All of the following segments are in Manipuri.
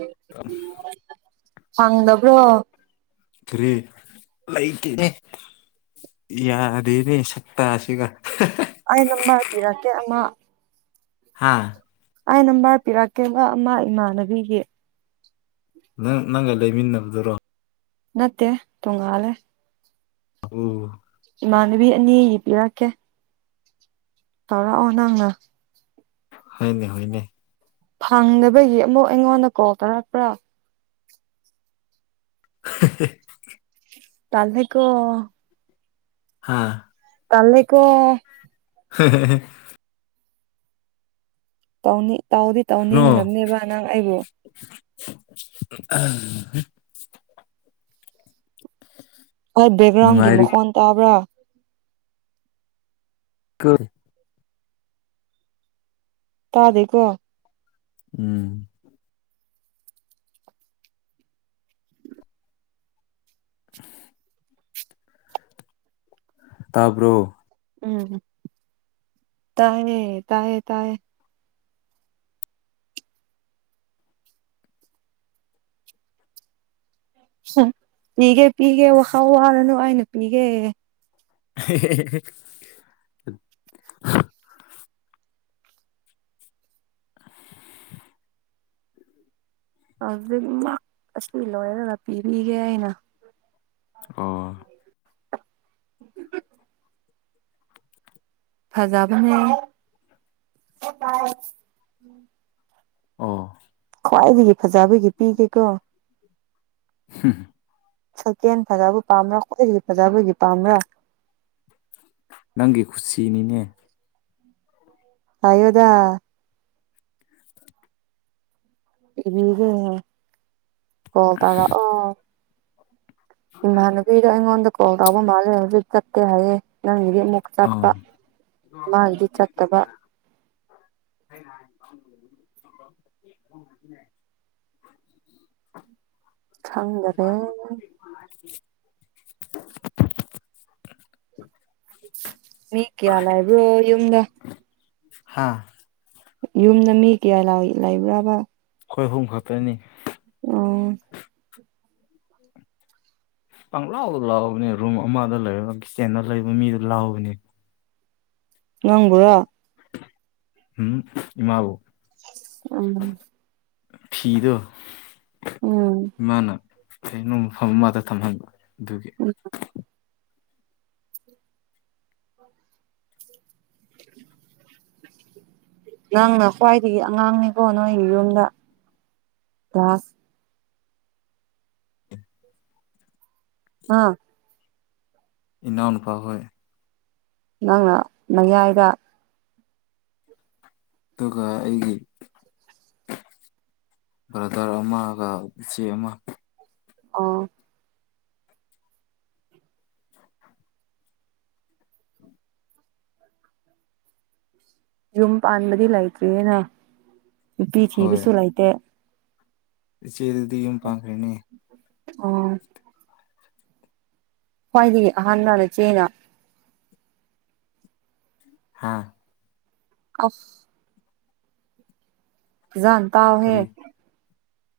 [unintelligible] ꯄꯪꯗꯕ꯭ꯔꯣ ꯀꯔꯤ ꯂꯩꯇꯦꯅꯦ ꯌꯥꯗꯦꯅꯦ ꯁꯛꯇ ꯁꯤꯒ ꯑꯩ ꯅꯝꯕꯔ ꯄꯤꯔꯛꯀꯦ ꯑꯃ ꯍꯥꯥ ꯑꯩꯏ ꯅꯝꯕꯔ ꯄꯤꯔꯛꯀꯦꯕ ꯑꯃ ꯏꯃꯥꯟꯅꯕꯤꯒꯤ ꯅꯪ ꯅꯪꯒ ꯂꯩꯃꯤꯟꯅꯕꯗꯨꯔꯣ ꯅꯠꯇꯦ ꯇꯣꯉꯥꯜꯂꯦ ꯑꯣ ꯏꯃꯥꯟꯅꯕꯤ ꯑꯅꯤꯒꯤ ꯄꯤꯔꯛꯀꯦ ꯇꯧꯔꯛꯑꯣ ꯅꯪꯅ ꯍꯣꯏꯅꯦ ꯍꯣꯏꯅꯦ ꯐꯪꯗꯕꯒꯤ ꯑꯃꯨꯛ ꯑꯩꯉꯣꯟꯗ ꯀꯣꯜ ꯇꯧꯔꯛꯄ꯭ꯔꯥ [unintelligible] ꯇꯜꯍꯩꯀꯣ ꯍꯥꯥ ꯇꯜꯂꯦꯀꯣ [unintelligible] ꯇꯧꯅꯤꯡ ꯇꯧꯗꯤ ꯇꯧꯅꯤꯡꯗꯕꯅꯦꯕ ꯅꯪ ꯑꯩꯕꯨ ꯑꯍꯥ [inaudible] ꯍꯣꯏ ꯕꯦꯛꯒ꯭ꯔꯥꯎꯟꯒꯤ ꯃꯈꯣꯟ ꯇꯥꯕ꯭ꯔꯥ [unintelligible] ꯇꯥꯗꯦꯀꯣ ꯎꯝ ꯇꯥꯕ꯭ꯔꯣ ꯎꯝ ꯇꯥꯏꯌꯦ ꯇꯥꯏꯌꯦ ꯇꯥꯏꯌꯦ [unintelligible] ꯄꯤꯒꯦ ꯄꯤꯒꯦ ꯋꯥꯇꯜ ꯋꯥꯔꯅꯨ ꯑꯩꯅ ꯄꯤꯒꯦ [unintelligible] [inaudible] ꯍꯧꯖꯤꯛꯃꯛ ꯑꯁꯤ ꯂꯣꯏꯔꯒ ꯄꯤꯕꯤꯒꯦ ꯑꯩꯅ ꯑꯣ [inaudible] ꯐꯖꯕꯅꯦ [inaudible] ꯑꯣ ꯈ꯭ꯋꯥꯏꯗꯒꯤ ꯐꯖꯕꯒꯤ ꯄꯤꯒꯦꯀꯣ ꯍꯝ ꯁꯀꯦꯟ ꯐꯖꯕ ꯄꯥꯝꯕ꯭ꯔꯥ ꯈ꯭ꯋꯥꯏꯗꯒꯤ ꯐꯖꯕꯗꯤ ꯄꯥꯝꯕ꯭ꯔꯥ ꯅꯪꯒꯤ ꯈꯨꯨꯁꯤꯅꯤꯅꯦ ꯍꯥꯏꯌꯣꯗꯥ [unintelligible] ꯀꯣꯜ ꯇꯧꯔꯛꯑꯣ ꯏꯃꯥꯅꯕꯤꯗ ꯑꯩꯉꯣꯟꯗ ꯀꯣꯜ ꯇꯕ ꯃꯥꯂꯦ ꯍꯨꯖꯤꯛ ꯆꯠꯇꯦ ꯍꯥꯏꯌꯦ ꯅꯪꯒꯤꯗꯤ ꯑꯃꯨꯛ ꯆꯠꯄ ꯑꯥ ꯃꯥꯒꯤꯗꯤ ꯆꯠꯇꯕ [unintelligible] [inaudible] ꯈꯪꯗꯔꯦ [unintelligible] ꯃꯤ ꯀꯌꯥ ꯂꯩꯕ꯭ꯔꯣ ꯌꯨꯝꯗ ꯍꯥꯥ ꯌꯨꯝꯗ ꯃꯤ ꯀꯌꯥ ꯂꯥꯏ ꯂꯩꯕ꯭ꯔꯥꯕ ꯑꯩꯈꯣꯏ ꯑꯍꯨꯝ ꯈꯛꯇꯅꯤ ꯎꯝ ꯄꯪꯂꯥꯎꯗ ꯂꯥꯎꯕꯅꯦ ꯔꯨꯝ ꯑꯃꯗ ꯂꯩꯔꯒ ꯀꯤꯠꯆꯦꯟꯗ ꯂꯩꯕ ꯃꯤꯗꯨ ꯂꯥꯎꯕꯅꯦ ꯅꯪꯕꯨꯔꯣ ꯍꯨꯝ ꯏꯃꯥꯕꯨ ꯎꯝ ꯐꯤꯗꯣ ꯎꯝ ꯏꯃꯥꯅ ꯀꯩꯅꯣ ꯃꯐꯝ ꯑꯃꯗ ꯊꯝꯍꯟꯕ ꯑꯗꯨꯒꯤ [inaudible] ꯅꯪꯅ ꯈ꯭ꯋꯥꯏꯗꯒꯤ ꯑꯉꯥꯡꯅꯤꯀꯣ ꯅꯣꯏꯒꯤ ꯌꯨꯝꯗ ꯀ꯭ꯂꯥꯁ ꯍꯥ ꯏꯅꯥꯎ ꯅꯨꯄꯥ ꯍꯣꯏ ꯅꯪꯅ ꯃꯌꯥꯏꯔꯥ ꯑꯗꯨꯒ ꯑꯩꯒꯤ ꯕ꯭ꯔꯥꯗꯔ ꯑꯃꯒ ꯏꯆꯦ ꯑꯃ ꯑꯣ ꯌꯨꯝ ꯄꯥꯟꯕꯗꯤ ꯂꯩꯇ꯭ꯔꯤꯅ ꯅꯨꯄꯤ ꯍꯣꯏ ꯊꯤꯕꯁꯨ ꯂꯩꯇꯦ ꯏꯆꯦꯗꯨꯗꯤ ꯌꯨꯝ ꯄꯥꯡꯈ꯭ꯔꯦꯅꯤ ꯑꯣ ꯈ꯭ꯋꯥꯏꯗꯒꯤ ꯑꯍꯥꯟꯂꯥ ꯅꯆꯦꯅ ꯍꯥꯥ ꯑꯣꯐ ꯐꯖꯟ ꯇꯥꯎꯍꯦ ꯀꯔꯤ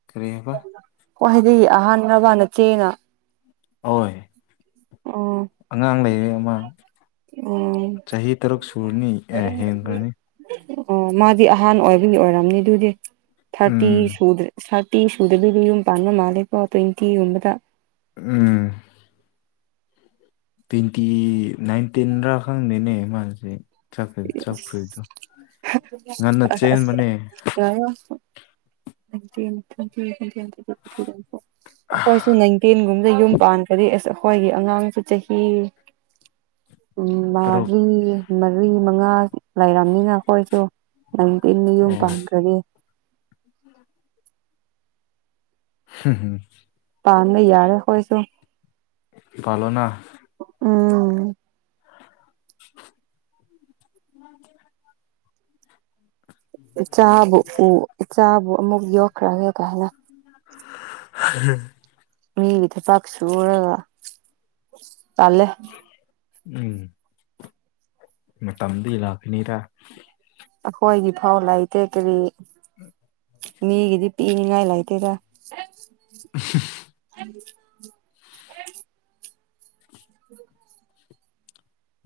ꯀꯔꯤ ꯍꯥꯏꯕ ꯈ꯭ꯋꯥꯏꯗꯒꯤ ꯑꯍꯟꯔꯥꯕ ꯅꯆꯦꯅ ꯑꯍꯣꯏ ꯑꯣ ꯑꯉꯥꯡ ꯂꯩꯔꯦ ꯑꯃ ꯎꯝ ꯆꯍꯤ ꯇꯔꯨꯛ ꯁꯨꯔꯅꯤ ꯑꯦ ꯍꯦꯟꯒ꯭ꯔꯥꯅꯤ ꯑꯣ ꯃꯥꯗꯤ ꯑꯍꯥꯟ ꯑꯣꯏꯕꯒꯤ ꯑꯣꯏꯔꯝꯅꯤ ꯑꯗꯨꯗꯤ ꯊꯥꯔꯇꯤ ꯎꯝ ꯁꯨꯗ꯭ꯔꯦ ꯊꯔꯇꯤ ꯁꯨꯗꯕꯤꯗ ꯌꯨꯝ ꯄꯥꯟꯕ ꯃꯥꯜꯂꯦꯀꯣ ꯇ꯭ꯋꯦꯟꯇꯤꯒꯨꯝꯕꯗ ꯎꯝ ꯇ꯭ꯋꯦꯟꯇꯤ ꯅꯥꯏꯟꯇꯤꯟꯔꯥ ꯈꯪꯗꯦꯅꯦ ꯃꯥꯖꯦ ꯆꯥꯞꯈ꯭ꯔꯤ ꯆꯥꯞꯈ꯭ꯔꯤꯗꯣ [unintelligible] ꯑꯩꯣꯏ ꯅꯟꯇꯒ ꯑꯗ ꯌꯨꯝ ꯄꯥꯟꯈꯗꯤ ꯑꯁ ꯑꯩꯈꯣꯏꯒꯤ ꯑꯉꯥꯡꯁꯨ ꯆꯍꯤ ꯎ ꯇꯔꯨꯛ ꯃꯔꯤ ꯃꯔꯤ ꯃꯉꯥ ꯂꯩꯔꯝꯅꯤꯅ ꯑꯩꯈꯣꯏꯁꯨ ꯅꯪꯗꯤꯤꯟ ꯌꯨꯝ ꯑꯣ ꯄꯥꯟꯈ꯭ꯔꯔꯤ ꯍꯝ ꯍꯝ ꯄꯥꯔꯗ ꯌꯥꯔꯦꯈꯣꯏꯁꯨ ꯄꯜꯅ ꯎꯝ [inaudible] ꯆꯥꯕꯨ ꯆꯥꯕꯨ ꯑꯃꯨꯛ ꯌꯣꯛꯈ꯭ꯔꯒꯦ ꯀꯥꯏꯅ ꯎꯝ ꯃꯤꯒꯤ ꯊꯩꯄꯥꯛꯥꯛ ꯁꯨꯔꯒ ꯄꯥꯜꯂꯦ ꯎꯝ ꯃ ꯇꯝꯗꯤ ꯂꯥꯛꯀꯅꯤꯗ ꯑꯩꯈꯣꯏꯒꯤ ꯐꯥꯎ ꯂꯩꯇꯦ ꯀꯔꯤ ꯃꯤꯒꯤꯗꯤ ꯄ ꯃꯤꯉꯥꯏ ꯂꯇꯒ [inaudible]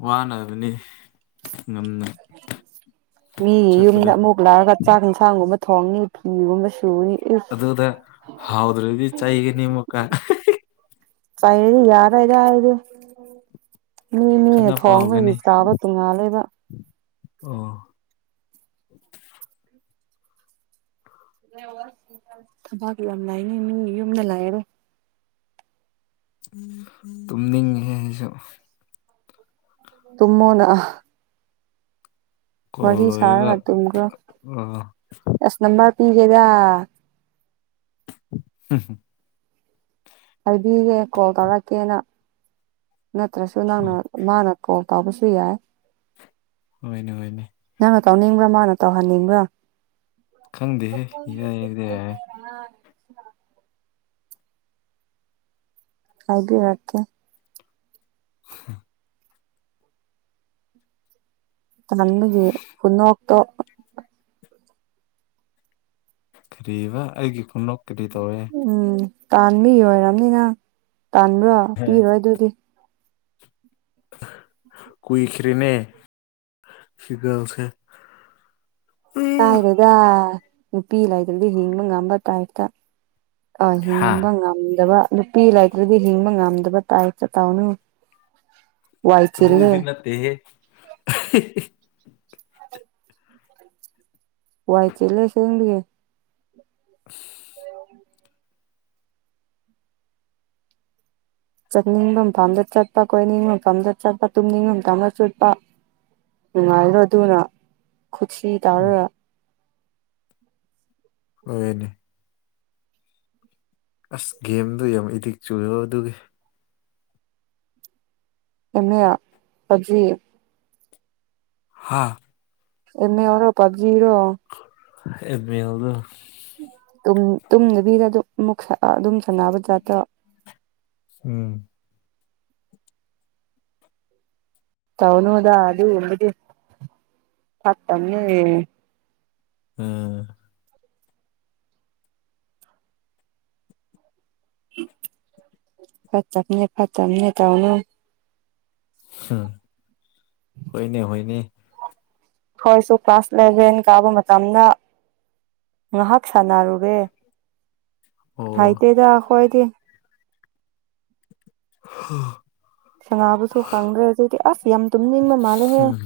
ꯋꯥꯅꯕꯅꯤ ꯉꯝꯅ ꯃꯤꯒꯤ ꯌꯨꯝꯗ ꯆꯠꯄꯗꯣ ꯑꯃꯨꯛ ꯂꯥꯛꯔꯒ ꯆꯥꯛ ꯏꯟꯁꯥꯡꯒꯨꯝꯕ ꯊꯣꯡꯅꯤ ꯐꯤꯒꯨꯝꯕ ꯁꯨꯅꯤ ꯏꯁ ꯑꯗꯨꯗꯗ ꯍꯥꯎꯗ꯭ꯔꯣ ꯏꯗꯤ ꯆꯥꯏꯒꯅꯤꯃꯀ ꯆꯩꯔꯤ ꯌꯥꯔꯔ ꯍꯥꯏ ꯑꯗꯨ ꯃꯤꯅꯦ ꯊꯣꯡꯕꯒꯤ ꯆꯥꯕ ꯇꯨꯡꯉꯥ ꯂꯩꯕ ꯑ ꯊꯕꯥꯛ ꯌꯥꯝ ꯂꯥꯏꯅꯦ ꯃꯤ ꯌꯨꯝꯗ ꯂꯥꯛꯑꯔꯣ ꯇꯨꯝꯅꯤꯡꯉꯤꯍꯦꯁꯨ ꯇꯨꯃꯅ ꯀꯣꯜ ꯋꯥꯔꯤ ꯂꯣꯏꯔꯒ ꯁꯥꯔꯒ꯭ꯔꯣ ꯇꯨꯝꯒꯔꯣ ꯑꯣ ꯑꯁ ꯅꯝꯕꯔ ꯄꯤꯒꯦꯗ ꯍꯝ ꯍꯝ ꯍꯥꯏꯕꯤꯒꯦ ꯀꯣꯜ ꯇꯧꯔꯛꯀꯦꯅ ꯅꯠꯇ꯭ꯔꯁꯨ ꯅꯪꯅ ꯑꯣ ꯃꯥꯅ ꯀꯣ ꯇ ꯑꯃꯁꯁꯨ ꯌꯥꯏ ꯍꯅꯦ ꯍꯣꯏꯅꯦ ꯅꯪꯅ ꯇꯧꯅꯤꯡꯕ꯭ꯔꯥ ꯃꯥꯅ ꯇꯧꯍꯟꯅꯤꯡꯕ꯭ꯔꯥ ꯈꯪꯗꯦꯍꯦ ꯏꯏꯔꯗꯦ ꯌꯥꯔꯦ ꯑ ꯍꯥꯏꯕꯤꯔꯛꯀꯦ ꯎ ꯅꯃꯤꯒꯤ ꯈꯨꯟꯛꯇ ꯀꯔꯤꯕ ꯑꯩꯒꯤ ꯈꯨꯅꯣ ꯀꯔꯤ ꯇꯧꯋꯦ ꯎꯝ ꯇꯥꯟꯕꯕꯤ ꯑꯣꯏꯔꯕꯅꯤꯅ ꯇꯥꯟꯕ꯭ꯔꯣ ꯄꯤꯔꯣꯏ ꯑꯗꯨꯗꯤ ꯀꯏꯈꯔꯤꯅꯦ ꯁꯤꯀꯁꯦ ꯆꯥꯏꯔꯦꯗ ꯅꯨꯄꯤ ꯂꯥꯏꯗꯗ ꯍꯤꯡꯕ ꯉꯝꯕ ꯇꯥꯏꯞꯇ ꯑ ꯍꯥ ꯍꯤꯡꯕ ꯉꯝꯗꯕ ꯅꯨꯄꯤ ꯂꯥꯏꯔꯤꯛꯇꯨꯗꯤ ꯍꯤꯡꯕ ꯉꯝꯗꯕ ꯇꯥꯏꯇ ꯇꯥꯎꯅ ꯑꯗꯨ ꯑꯗꯨꯗꯅꯠꯇ ꯋꯥꯏ ꯆꯦ ꯂꯩꯁꯦꯡꯒꯦ [unintelligible] ꯆꯠꯅꯤꯡꯕ ꯃꯐꯝꯗ ꯆꯠꯄ ꯀꯣꯏꯅꯤꯡꯕ ꯃꯐꯝꯗ ꯆꯠꯄ ꯇꯨꯝꯅꯤꯡꯕ ꯃꯐꯝꯐꯝꯗ ꯆꯠꯄ ꯅꯨꯡꯉꯥꯏꯔꯣ ꯑꯗꯨꯅ ꯈꯨꯠꯁꯤ ꯎꯝ ꯇꯥꯔꯒ ꯑꯣꯏꯅꯦ ꯑꯁ ꯒꯦꯝꯗꯣ ꯌꯥꯝ ꯑꯦꯗꯤꯛ ꯆꯨꯨꯔꯣ ꯑꯗꯨꯒꯤ ꯑꯦꯝ ꯑꯦ ꯄꯖꯤ ꯍꯥꯥ ꯑꯦ ꯃꯦꯜ ꯂꯤ ꯄꯞꯖꯤ ꯔꯣ ꯑꯦ ꯃꯦꯜꯗꯣ ꯇꯨꯝꯗꯕꯤꯗꯨꯝ ꯑꯗꯨꯝ ꯁꯥꯅꯕ ꯖꯥꯠꯇꯣ ꯎꯝ ꯇꯧꯅꯗ ꯑꯗꯨꯒꯨꯝꯕ ꯐꯠꯇꯝꯅꯦ ꯎꯝ ꯐꯠꯇꯕꯅꯦ ꯐꯠꯇꯕꯅꯦ ꯇꯧꯅꯣ ꯎꯝ ꯍꯣꯏꯅꯦ ꯍꯣꯏꯅꯦ ꯑꯩꯈꯣꯏꯁꯨ ꯀ꯭ꯂꯥꯁ ꯏꯂꯦꯚꯦꯟ ꯀꯥꯕ ꯃꯇꯝꯗ ꯉꯥꯏꯍꯥꯛ ꯁꯥꯟꯅꯔꯨꯔꯦ ꯑꯣ ꯍꯥꯏꯇꯦꯗ ꯑꯩꯈꯣꯏꯗꯤ [unintelligible] ꯁꯥꯅꯕꯨꯁꯨ ꯈꯪꯗ꯭ꯔꯦꯗꯗꯤ ꯑꯁ ꯌꯥꯝ ꯇꯨꯝꯅꯤꯡꯕ ꯃꯥꯜꯂꯦꯍꯦ ꯎꯝ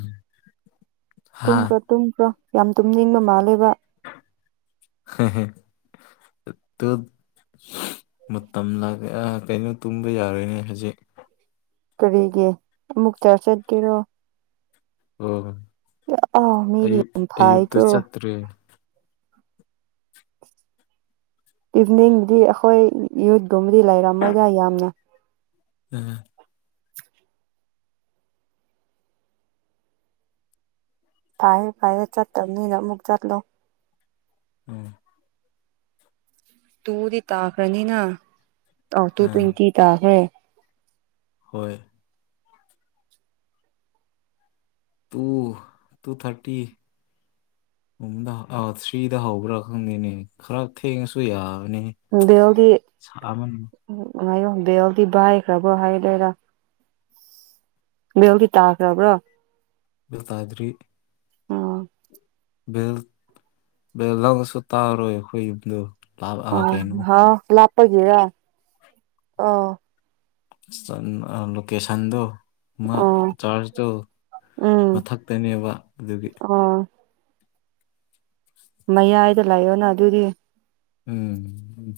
ꯍꯥ ꯇꯨꯝꯈ꯭ꯔꯣ ꯇꯨꯝꯈ꯭ꯔꯣ ꯌꯥꯝ ꯇꯨꯝꯅꯤꯡꯕ ꯃꯥꯜꯂꯦꯕ [unintelligible] ꯃꯇꯝ ꯂ ꯀꯩꯅꯣ ꯇꯨꯝꯕ ꯌꯥꯔꯣꯏꯅꯦ ꯍꯧꯖꯤꯛ ꯀꯔꯤꯒꯤ ꯑꯃꯨꯛꯛꯇ ꯆꯠꯀꯦꯔꯣ ꯑꯣ ꯑ ꯃꯦ ꯐꯥꯏ ꯀꯣ ꯇ꯭ꯔꯦ ꯏꯚꯅꯤꯡꯗꯤ ꯑꯩꯈꯣꯏ ꯌꯨꯠꯀꯨꯝꯕꯗꯤ ꯂꯩꯔꯝꯃꯣꯏꯗ ꯌꯥꯝꯅ ꯎꯝ ꯐꯦ ꯐꯥꯏꯌꯦ ꯆꯠꯇ ꯃꯤꯅ ꯑꯃꯨꯛ ꯆꯠꯂꯣ ꯎꯝ ꯇꯨꯗꯤ ꯇꯥꯈ꯭ꯔꯅꯤꯅ ꯑ ꯇꯨ ꯑꯥ ꯇ꯭ꯋꯦꯟꯇꯤ ꯇꯥꯈ꯭ꯔꯦ ꯍꯣꯏ ꯇꯨ ꯇꯨ ꯊꯥꯔꯇꯤ ꯗ ꯑꯥ ꯊ꯭ꯔꯤꯗ ꯍꯧꯕ꯭ꯔꯥ ꯈꯪꯗꯦꯅꯦ ꯈꯔ ꯊꯦꯡꯉꯁꯨ ꯌꯥꯔꯅꯤ ꯕꯦꯜꯗꯤ ꯎ ꯍꯥꯏꯌꯣ ꯕꯦꯜꯗꯤ ꯚꯥꯏꯈ꯭ꯔꯕ꯭ꯔ ꯍꯥꯏ ꯂꯩꯔ ꯕꯦꯜꯒꯤ ꯇꯥꯈ꯭ꯔꯕ꯭ꯔꯣ ꯕꯦꯜ ꯇꯥꯗ꯭ꯔꯤ ꯑꯣ ꯕꯦꯜ ꯕꯦꯜ ꯂꯧꯉꯁꯨ ꯇꯥꯔꯔꯣꯏ ꯑꯩꯈꯣꯏ ꯌꯨꯝꯗꯣ ꯂꯥꯞ ꯑ ꯑꯥ ꯀꯩꯅꯣ ꯍ ꯂꯥꯛꯄꯒꯦꯔ ꯑꯥꯎ [unintelligible] ꯂꯣꯀꯦꯁꯟꯗꯨ ꯑꯃ ꯑꯣ ꯆꯥꯔꯖꯇꯣ ꯎꯝ ꯃꯊꯛꯇꯅꯦꯕ ꯑꯗꯨꯒꯤ ꯑꯣ ꯃꯌꯥꯏꯗ ꯂꯥꯛꯑꯣꯅ ꯑꯗꯨꯗꯤ ꯎꯝ ꯎꯝ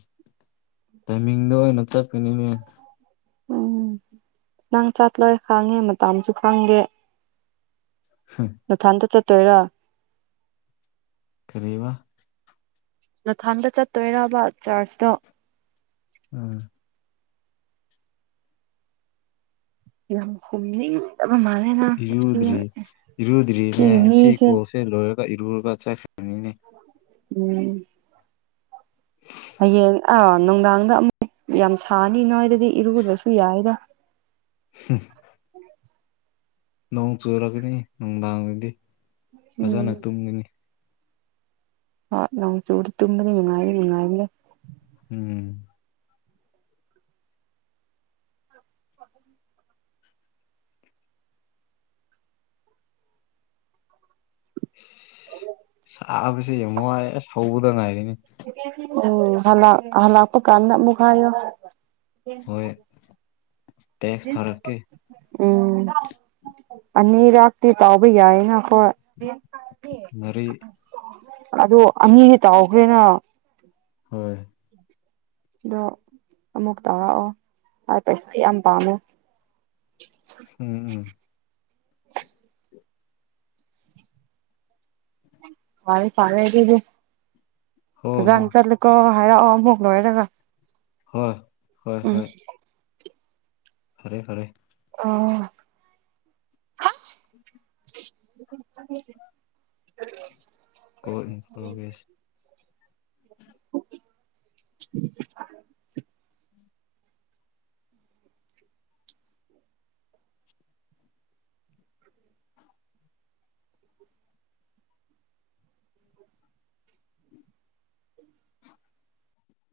ꯇꯥꯏꯃꯤꯡꯗ ꯑꯣꯏꯅ ꯆꯠꯀꯅꯤꯅꯦ ꯎꯝ ꯑ ꯅꯪ ꯆꯠꯂꯣꯏ ꯈꯥꯡꯉꯦ ꯃꯇꯝꯁꯨ ꯈꯥꯡꯗꯦ ꯍꯝ ꯅꯊꯥꯟꯇ ꯆꯠꯇꯣꯏꯔꯣ ꯀꯔꯤꯕ ꯅꯊꯟꯗ ꯆꯠꯇꯣꯏꯔꯕ ꯆꯥꯔꯖꯇꯣ ꯎꯝ ꯌꯥꯝ ꯍꯨꯝꯅꯤꯡ ꯃꯥꯜꯂꯦ ꯅꯪ ꯏꯔꯨꯗ꯭ꯔꯤ ꯏꯔꯨꯗ꯭ꯔꯤꯅꯦ ꯁꯤ ꯃꯤꯁꯦ ꯀꯣꯛꯁꯦ ꯂꯣꯏꯔꯒ ꯏꯔꯨꯔꯒ ꯆꯠ ꯎꯝ ꯍꯌꯦꯡ ꯑꯥ ꯅꯨꯡꯗꯥꯡꯗ ꯑꯃꯨꯛ ꯌꯥꯝ ꯁꯥꯅꯤ ꯅꯣꯏꯗꯗꯤ ꯏꯔꯨꯗ꯭ꯔꯁꯨ ꯌꯥꯏꯗ ꯍꯨꯡ [unintelligible] ꯅꯣꯡ ꯆꯨꯔꯝꯒꯅꯤ ꯅꯨꯡꯗꯥꯡꯗꯗꯤ ꯐꯖꯅ ꯎꯝ ꯇꯨꯝꯒꯅꯤ ꯍꯣꯢ ꯅꯣꯡ ꯆꯨꯔꯗꯤ ꯇꯨꯝꯕꯗꯤ ꯅꯨꯡꯉꯥꯏꯗꯤ ꯅꯨꯡꯉꯥꯏꯕꯅꯦ ꯎꯝ ꯁꯥꯕꯁꯦ ꯌꯥꯝ ꯋꯥꯏ ꯑꯁ ꯍꯧꯕꯗ ꯉꯥꯏꯔꯤꯅꯦ ꯎꯝ ꯍꯜꯂꯛ ꯍꯜꯂꯛꯄ ꯀꯥꯟꯗ ꯑꯃꯨꯛ ꯍꯥꯏꯌꯣ ꯍꯣꯏ ꯇꯦꯛꯁ ꯊꯥꯔꯛꯀꯦ ꯎꯝ ꯑꯅꯤꯔꯛꯇꯤ ꯇꯧꯕ ꯌꯥꯏꯅ ꯍꯣꯏ ꯃꯔꯤ ꯑꯗꯨ ꯑꯅꯤꯗꯤ ꯇꯩꯈ꯭ꯔꯦꯅ ꯍꯣꯏ ꯑꯗꯣ ꯑꯃꯨꯛ ꯇꯧꯔꯛꯑꯣ ꯑꯩ ꯄꯩꯁꯥ ꯌꯥꯝ ꯄꯥꯝꯃꯦ ꯎꯝ ꯎꯝ ꯐꯔꯦ ꯐꯔꯦ ꯑꯗꯨꯗꯤ ꯍꯣꯏ ꯐꯖꯥꯅ ꯍꯣꯏ ꯆꯠꯂꯨꯀꯣ ꯍꯥꯏꯔꯛꯑꯣ ꯑꯃꯨꯛ ꯂꯣꯏꯔꯒ ꯍꯣꯏ ꯍꯣꯏ ꯎꯝ ꯍꯣꯏ ꯐꯔꯦ ꯐꯔꯦ ꯑꯥ [unintelligible] [unintelligible] [inaudible]